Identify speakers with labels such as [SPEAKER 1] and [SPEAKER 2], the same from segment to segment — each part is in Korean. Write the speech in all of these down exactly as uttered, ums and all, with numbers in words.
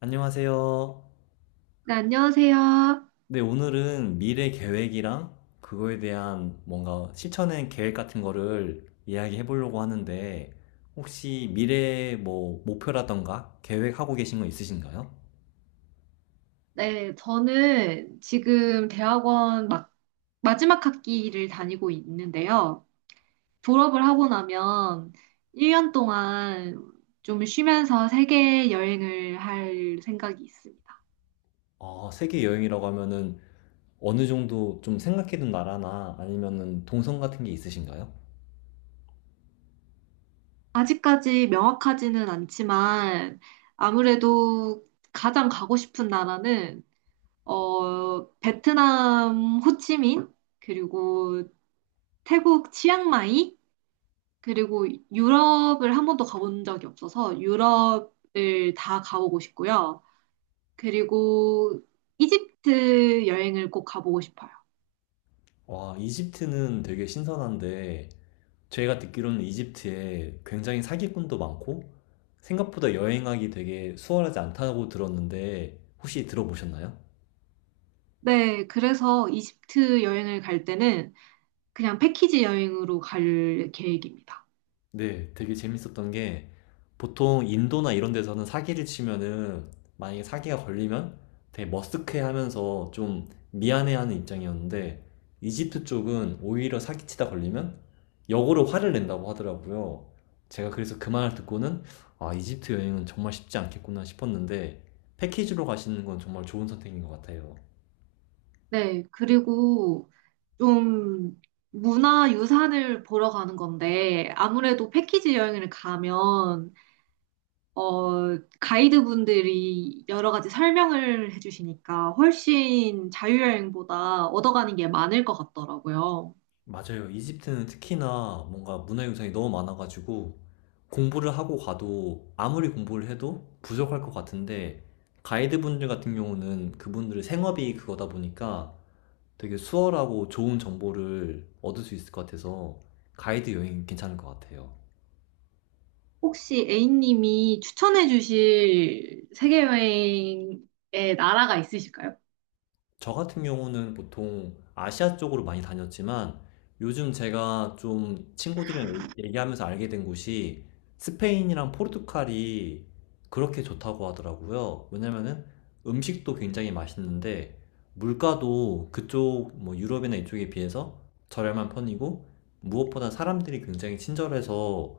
[SPEAKER 1] 안녕하세요.
[SPEAKER 2] 네, 안녕하세요.
[SPEAKER 1] 네, 오늘은 미래 계획이랑 그거에 대한 뭔가 실천의 계획 같은 거를 이야기해 보려고 하는데, 혹시 미래 뭐 목표라던가 계획하고 계신 거 있으신가요?
[SPEAKER 2] 네, 저는 지금 대학원 막 마지막 학기를 다니고 있는데요. 졸업을 하고 나면 일 년 동안 좀 쉬면서 세계 여행을 할 생각이 있습니다.
[SPEAKER 1] 아, 세계 여행이라고 하면은 어느 정도 좀 생각해둔 나라나 아니면은 동선 같은 게 있으신가요?
[SPEAKER 2] 아직까지 명확하지는 않지만 아무래도 가장 가고 싶은 나라는 어, 베트남 호치민 그리고 태국 치앙마이 그리고 유럽을 한 번도 가본 적이 없어서 유럽을 다 가보고 싶고요. 그리고 이집트 여행을 꼭 가보고 싶어요.
[SPEAKER 1] 와, 이집트는 되게 신선한데, 제가 듣기로는 이집트에 굉장히 사기꾼도 많고, 생각보다 여행하기 되게 수월하지 않다고 들었는데 혹시 들어보셨나요?
[SPEAKER 2] 네, 그래서 이집트 여행을 갈 때는 그냥 패키지 여행으로 갈 계획입니다.
[SPEAKER 1] 네, 되게 재밌었던 게 보통 인도나 이런 데서는 사기를 치면은 만약에 사기가 걸리면 되게 머쓱해하면서 좀 미안해하는 입장이었는데, 이집트 쪽은 오히려 사기치다 걸리면 역으로 화를 낸다고 하더라고요. 제가 그래서 그 말을 듣고는, 아, 이집트 여행은 정말 쉽지 않겠구나 싶었는데, 패키지로 가시는 건 정말 좋은 선택인 것 같아요.
[SPEAKER 2] 네, 그리고 좀 문화 유산을 보러 가는 건데 아무래도 패키지 여행을 가면 어, 가이드분들이 여러 가지 설명을 해주시니까 훨씬 자유여행보다 얻어가는 게 많을 것 같더라고요.
[SPEAKER 1] 맞아요. 이집트는 특히나 뭔가 문화 유산이 너무 많아가지고 공부를 하고 가도, 아무리 공부를 해도 부족할 것 같은데, 가이드분들 같은 경우는 그분들의 생업이 그거다 보니까 되게 수월하고 좋은 정보를 얻을 수 있을 것 같아서 가이드 여행 괜찮을 것 같아요.
[SPEAKER 2] 혹시 A님이 추천해 주실 세계여행의 나라가 있으실까요?
[SPEAKER 1] 저 같은 경우는 보통 아시아 쪽으로 많이 다녔지만, 요즘 제가 좀 친구들이랑 얘- 얘기하면서 알게 된 곳이 스페인이랑 포르투갈이 그렇게 좋다고 하더라고요. 왜냐면은 음식도 굉장히 맛있는데 물가도 그쪽 뭐 유럽이나 이쪽에 비해서 저렴한 편이고, 무엇보다 사람들이 굉장히 친절해서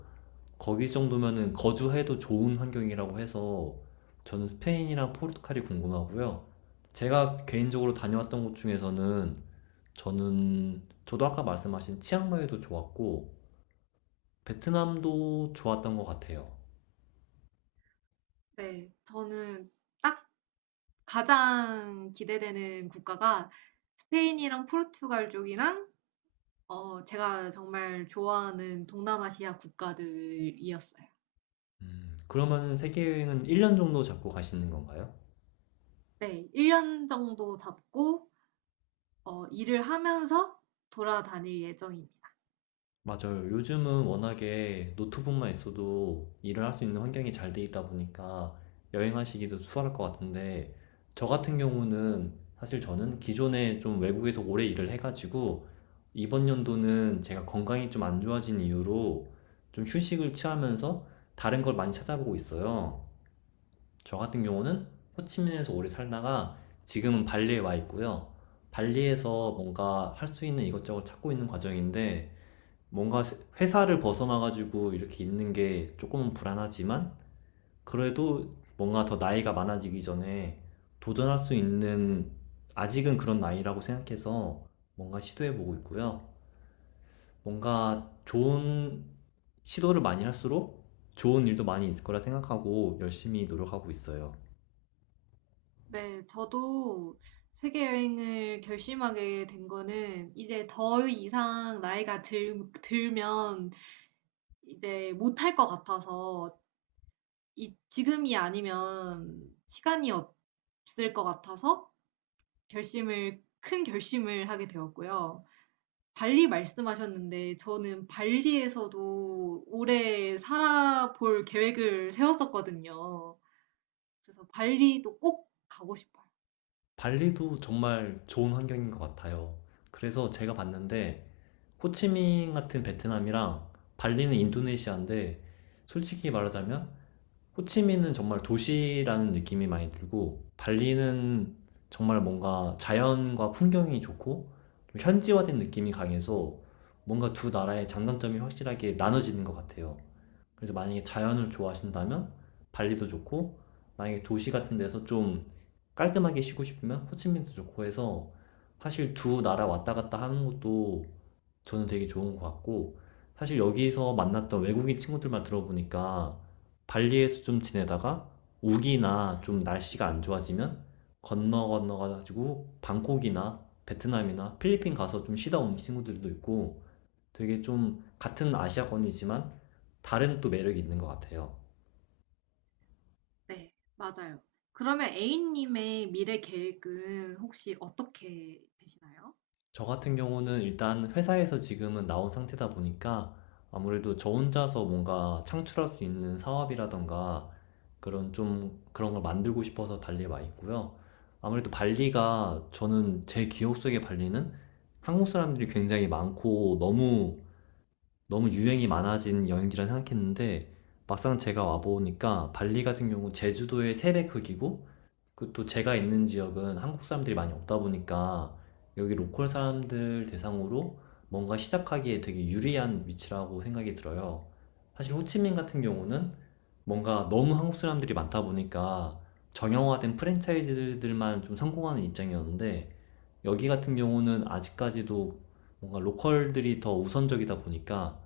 [SPEAKER 1] 거기 정도면은 거주해도 좋은 환경이라고 해서, 저는 스페인이랑 포르투갈이 궁금하고요. 제가 개인적으로 다녀왔던 곳 중에서는, 저는 저도 아까 말씀하신 치앙마이도 좋았고 베트남도 좋았던 것 같아요.
[SPEAKER 2] 네, 저는 딱 가장 기대되는 국가가 스페인이랑 포르투갈 쪽이랑 어, 제가 정말 좋아하는 동남아시아 국가들이었어요.
[SPEAKER 1] 음, 그러면은 세계 여행은 일 년 정도 잡고 가시는 건가요?
[SPEAKER 2] 네, 일 년 정도 잡고 어, 일을 하면서 돌아다닐 예정입니다.
[SPEAKER 1] 맞아요. 요즘은 워낙에 노트북만 있어도 일을 할 수 있는 환경이 잘 돼 있다 보니까 여행하시기도 수월할 것 같은데, 저 같은 경우는 사실 저는 기존에 좀 외국에서 오래 일을 해가지고, 이번 연도는 제가 건강이 좀 안 좋아진 이유로 좀 휴식을 취하면서 다른 걸 많이 찾아보고 있어요. 저 같은 경우는 호치민에서 오래 살다가 지금은 발리에 와 있고요. 발리에서
[SPEAKER 2] 어,
[SPEAKER 1] 뭔가 할 수 있는 이것저것 찾고 있는 과정인데, 뭔가 회사를 벗어나가지고 이렇게 있는 게 조금은 불안하지만, 그래도 뭔가 더 나이가 많아지기 전에 도전할 수 있는, 아직은 그런 나이라고 생각해서 뭔가 시도해보고 있고요. 뭔가 좋은 시도를 많이 할수록 좋은 일도 많이 있을 거라 생각하고 열심히 노력하고 있어요.
[SPEAKER 2] 네, 저도 세계 여행을 결심하게 된 거는 이제 더 이상 나이가 들, 들면 이제 못할 것 같아서 이, 지금이 아니면 시간이 없을 것 같아서 결심을, 큰 결심을 하게 되었고요. 발리 말씀하셨는데 저는 발리에서도 오래 살아볼 계획을 세웠었거든요. 그래서 발리도 꼭 가고 싶어요.
[SPEAKER 1] 발리도 정말 좋은 환경인 것 같아요. 그래서 제가 봤는데, 호치민 같은 베트남이랑 발리는 인도네시아인데, 솔직히 말하자면 호치민은 정말 도시라는 느낌이 많이 들고 발리는 정말 뭔가 자연과 풍경이 좋고 좀 현지화된 느낌이 강해서, 뭔가 두 나라의 장단점이 확실하게 나눠지는 것 같아요. 그래서 만약에 자연을 좋아하신다면 발리도 좋고, 만약에 도시 같은 데서 좀 깔끔하게 쉬고 싶으면 호치민도 좋고 해서, 사실 두 나라 왔다 갔다 하는 것도 저는 되게 좋은 것 같고, 사실 여기서 만났던 외국인 친구들만 들어보니까 발리에서 좀 지내다가 우기나 좀 날씨가 안 좋아지면 건너 건너가지고 방콕이나 베트남이나 필리핀 가서 좀 쉬다 온 친구들도 있고, 되게 좀 같은 아시아권이지만 다른 또 매력이 있는 것 같아요.
[SPEAKER 2] 네, 맞아요. 그러면 A님의 미래 계획은 혹시 어떻게 되시나요?
[SPEAKER 1] 저 같은 경우는 일단 회사에서 지금은 나온 상태다 보니까 아무래도 저 혼자서 뭔가 창출할 수 있는 사업이라던가 그런 좀 그런 걸 만들고 싶어서 발리에 와 있고요. 아무래도 발리가, 저는 제 기억 속의 발리는 한국 사람들이 굉장히 많고 너무 너무 유행이 많아진 여행지라 생각했는데, 막상 제가 와 보니까 발리 같은 경우 제주도의 새배 크기고, 그 또 제가 있는 지역은 한국 사람들이 많이 없다 보니까 여기 로컬 사람들 대상으로 뭔가 시작하기에 되게 유리한 위치라고 생각이 들어요. 사실 호치민 같은 경우는 뭔가 너무 한국 사람들이 많다 보니까 정형화된 프랜차이즈들만 좀 성공하는 입장이었는데, 여기 같은 경우는 아직까지도 뭔가 로컬들이 더 우선적이다 보니까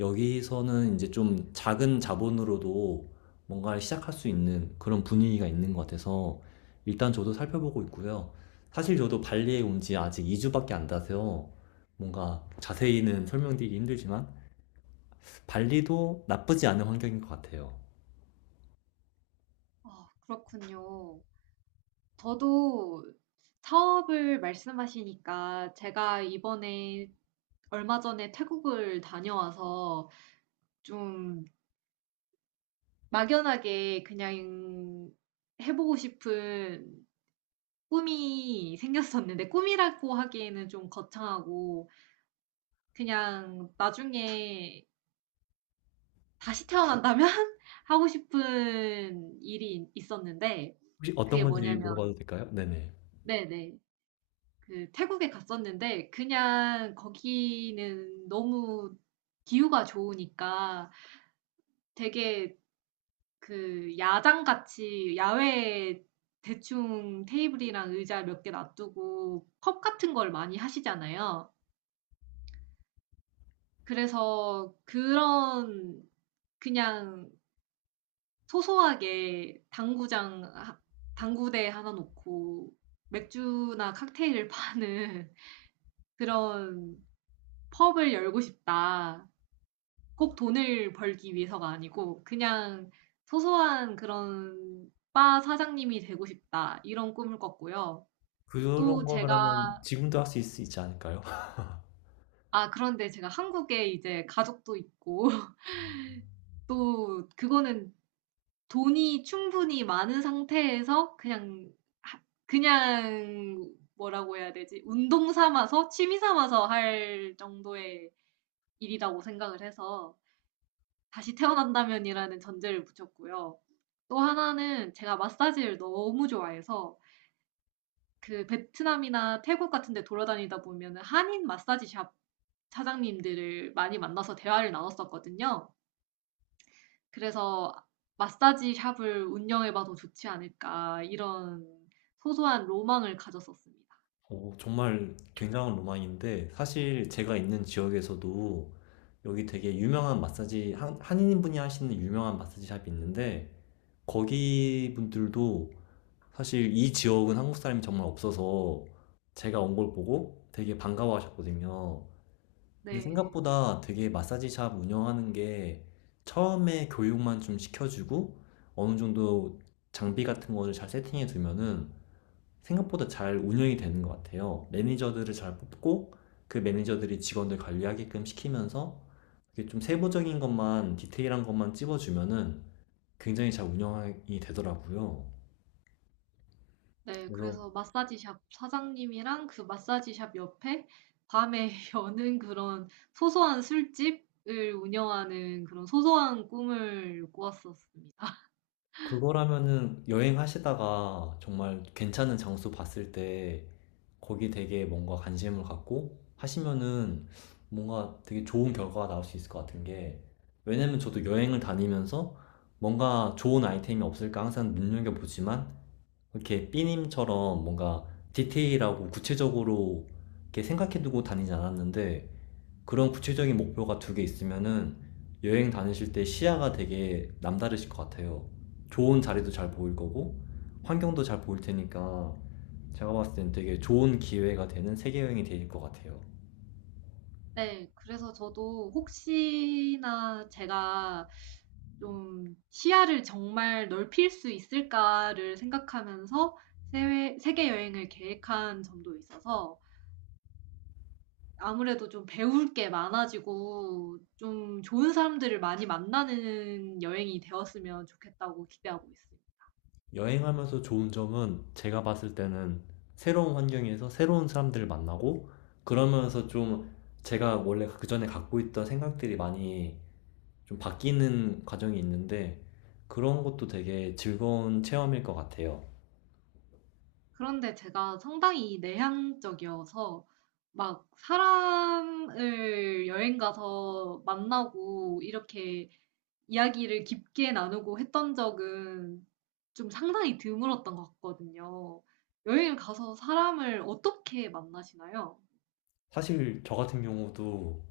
[SPEAKER 1] 여기서는 이제 좀 작은 자본으로도 뭔가를 시작할 수 있는 그런 분위기가 있는 것 같아서 일단 저도 살펴보고 있고요. 사실 저도 발리에 온 지 아직 이 주밖에 안 돼서 뭔가 자세히는 설명드리기 힘들지만 발리도 나쁘지 않은 환경인 것 같아요.
[SPEAKER 2] 아, 그렇군요. 저도 사업을 말씀하시니까 제가 이번에 얼마 전에 태국을 다녀와서 좀 막연하게 그냥 해보고 싶은 꿈이 생겼었는데 꿈이라고 하기에는 좀 거창하고 그냥 나중에 다시 태어난다면 하고 싶은 일이 있었는데
[SPEAKER 1] 혹시 어떤
[SPEAKER 2] 그게
[SPEAKER 1] 건지
[SPEAKER 2] 뭐냐면
[SPEAKER 1] 물어봐도 될까요? 네네.
[SPEAKER 2] 네네. 그 태국에 갔었는데 그냥 거기는 너무 기후가 좋으니까 되게 그 야장같이 야외에 대충 테이블이랑 의자 몇 개 놔두고 컵 같은 걸 많이 하시잖아요. 그래서 그런 그냥 소소하게 당구장 하 당구대 하나 놓고 맥주나 칵테일을 파는 그런 '펍을 열고 싶다.' 꼭 돈을 벌기 위해서가 아니고 그냥 '소소한 그런 바 사장님이 되고 싶다.' 이런 꿈을 꿨고요.
[SPEAKER 1] 그런
[SPEAKER 2] 또
[SPEAKER 1] 거라면
[SPEAKER 2] 제가
[SPEAKER 1] 지금도 할 수 있지 않을까요?
[SPEAKER 2] 아, 그런데 제가 한국에 이제 가족도 있고 또 그거는 돈이 충분히 많은 상태에서 그냥 하 그냥 뭐라고 해야 되지? 운동 삼아서 취미 삼아서 할 정도의 일이라고 생각을 해서 다시 태어난다면이라는 전제를 붙였고요. 또 하나는 제가 마사지를 너무 좋아해서 그 베트남이나 태국 같은 데 돌아다니다 보면 한인 마사지 샵 사장님들을 많이 만나서 대화를 나눴었거든요. 그래서 '마사지 샵을 운영해 봐도 좋지 않을까.' 이런 소소한 로망을 가졌었습니다.
[SPEAKER 1] 오, 정말 굉장한 로망인데, 사실 제가 있는 지역에서도 여기 되게 유명한 마사지, 한, 한인분이 하시는 유명한 마사지 샵이 있는데, 거기 분들도 사실 이 지역은 한국 사람이 정말 없어서 제가 온 걸 보고 되게 반가워 하셨거든요. 근데
[SPEAKER 2] 네.
[SPEAKER 1] 생각보다 되게 마사지 샵 운영하는 게 처음에 교육만 좀 시켜주고 어느 정도 장비 같은 거를 잘 세팅해 두면은 생각보다 잘 운영이 되는 것 같아요. 매니저들을 잘 뽑고 그 매니저들이 직원들 관리하게끔 시키면서 이게 좀 세부적인 것만, 디테일한 것만 찝어주면은 굉장히 잘 운영이 되더라고요.
[SPEAKER 2] 네,
[SPEAKER 1] 그래서
[SPEAKER 2] 그래서 마사지 샵 사장님이랑 그 마사지 샵 옆에 밤에 여는 그런 소소한 술집을 운영하는 그런 소소한 꿈을 꾸었었습니다.
[SPEAKER 1] 그거라면은 여행하시다가 정말 괜찮은 장소 봤을 때 거기 되게 뭔가 관심을 갖고 하시면은 뭔가 되게 좋은 결과가 나올 수 있을 것 같은 게, 왜냐면 저도 여행을 다니면서 뭔가 좋은 아이템이 없을까 항상 눈여겨보지만 이렇게 삐님처럼 뭔가 디테일하고 구체적으로 이렇게 생각해두고 다니지 않았는데, 그런 구체적인 목표가 두 개 있으면은 여행 다니실 때 시야가 되게 남다르실 것 같아요. 좋은 자리도 잘 보일 거고 환경도 잘 보일 테니까 제가 봤을 땐 되게 좋은 기회가 되는 세계 여행이 될 것 같아요.
[SPEAKER 2] 네. 그래서 저도 혹시나 제가 좀 '시야를 정말 넓힐 수 있을까.'를 생각하면서 세외 세계 여행을 계획한 점도 있어서 아무래도 좀 배울 게 많아지고 좀 좋은 사람들을 많이 만나는 여행이 되었으면 좋겠다고 기대하고 있어요.
[SPEAKER 1] 여행하면서 좋은 점은, 제가 봤을 때는 새로운 환경에서 새로운 사람들을 만나고 그러면서 좀 제가 원래 그 전에 갖고 있던 생각들이 많이 좀 바뀌는 과정이 있는데, 그런 것도 되게 즐거운 체험일 것 같아요.
[SPEAKER 2] 그런데 제가 상당히 내향적이어서 막 사람을 여행 가서 만나고 이렇게 이야기를 깊게 나누고 했던 적은 좀 상당히 드물었던 것 같거든요. 여행을 가서 사람을 어떻게 만나시나요?
[SPEAKER 1] 사실 저 같은 경우도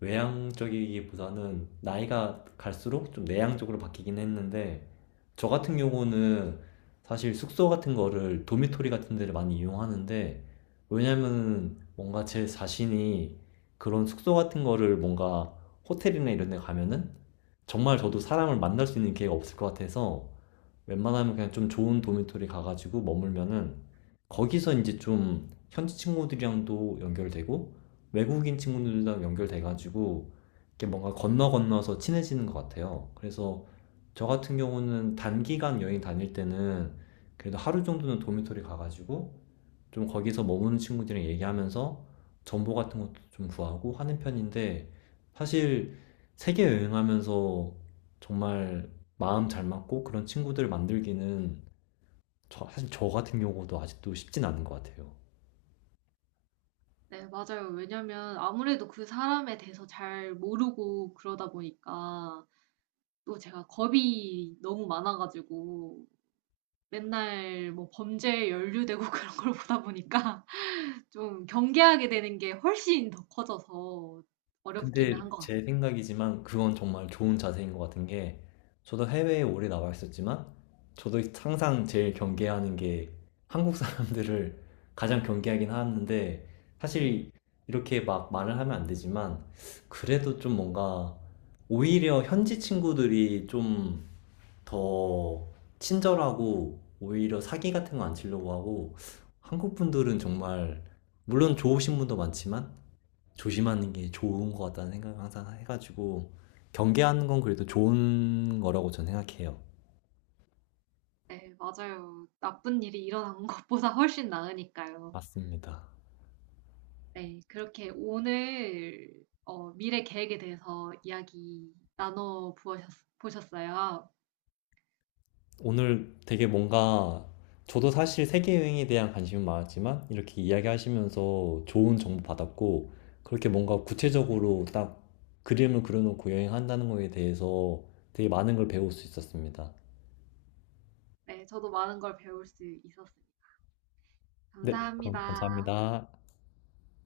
[SPEAKER 1] 외향적이기보다는 나이가 갈수록 좀 내향적으로 바뀌긴 했는데, 저 같은 경우는 사실 숙소 같은 거를, 도미토리 같은 데를 많이 이용하는데, 왜냐면 뭔가 제 자신이 그런 숙소 같은 거를, 뭔가 호텔이나 이런 데 가면은 정말 저도 사람을 만날 수 있는 기회가 없을 것 같아서 웬만하면 그냥 좀 좋은 도미토리 가가지고 머물면은 거기서 이제 좀 현지 친구들이랑도 연결되고 외국인 친구들이랑 연결돼가지고 이렇게 뭔가 건너 건너서 친해지는 것 같아요. 그래서 저 같은 경우는 단기간 여행 다닐 때는 그래도 하루 정도는 도미토리 가가지고 좀 거기서 머무는 친구들이랑 얘기하면서 정보 같은 것도 좀 구하고 하는 편인데, 사실 세계 여행하면서 정말 마음 잘 맞고 그런 친구들 만들기는, 저, 사실 저 같은 경우도 아직도 쉽진 않은 것 같아요.
[SPEAKER 2] 네, 맞아요. 왜냐면 아무래도 그 사람에 대해서 잘 모르고 그러다 보니까 또 제가 겁이 너무 많아가지고 맨날 뭐 범죄에 연루되고 그런 걸 보다 보니까 좀 경계하게 되는 게 훨씬 더 커져서 어렵기는
[SPEAKER 1] 근데
[SPEAKER 2] 한 것
[SPEAKER 1] 제
[SPEAKER 2] 같습니다.
[SPEAKER 1] 생각이지만 그건 정말 좋은 자세인 것 같은 게, 저도 해외에 오래 나와 있었지만 저도 항상 제일 경계하는 게 한국 사람들을 가장 경계하긴 하는데, 사실 이렇게 막 말을 하면 안 되지만 그래도 좀 뭔가 오히려 현지 친구들이 좀 더 친절하고 오히려 사기 같은 거 안 치려고 하고, 한국 분들은 정말, 물론 좋으신 분도 많지만 조심하는 게 좋은 것 같다는 생각을 항상 해가지고 경계하는 건 그래도 좋은 거라고 저는 생각해요.
[SPEAKER 2] 네, 맞아요. 나쁜 일이 일어난 것보다 훨씬 나으니까요.
[SPEAKER 1] 맞습니다.
[SPEAKER 2] 네, 그렇게 오늘 어, 미래 계획에 대해서 이야기 나눠 보셨, 보셨어요.
[SPEAKER 1] 오늘 되게 뭔가 저도 사실 세계여행에 대한 관심은 많았지만 이렇게 이야기하시면서 좋은 정보 받았고, 그렇게 뭔가 구체적으로 딱 그림을 그려놓고 여행한다는 거에 대해서 되게 많은 걸 배울 수 있었습니다.
[SPEAKER 2] 네, 저도 많은 걸 배울 수 있었습니다.
[SPEAKER 1] 네, 그럼
[SPEAKER 2] 감사합니다.
[SPEAKER 1] 감사합니다.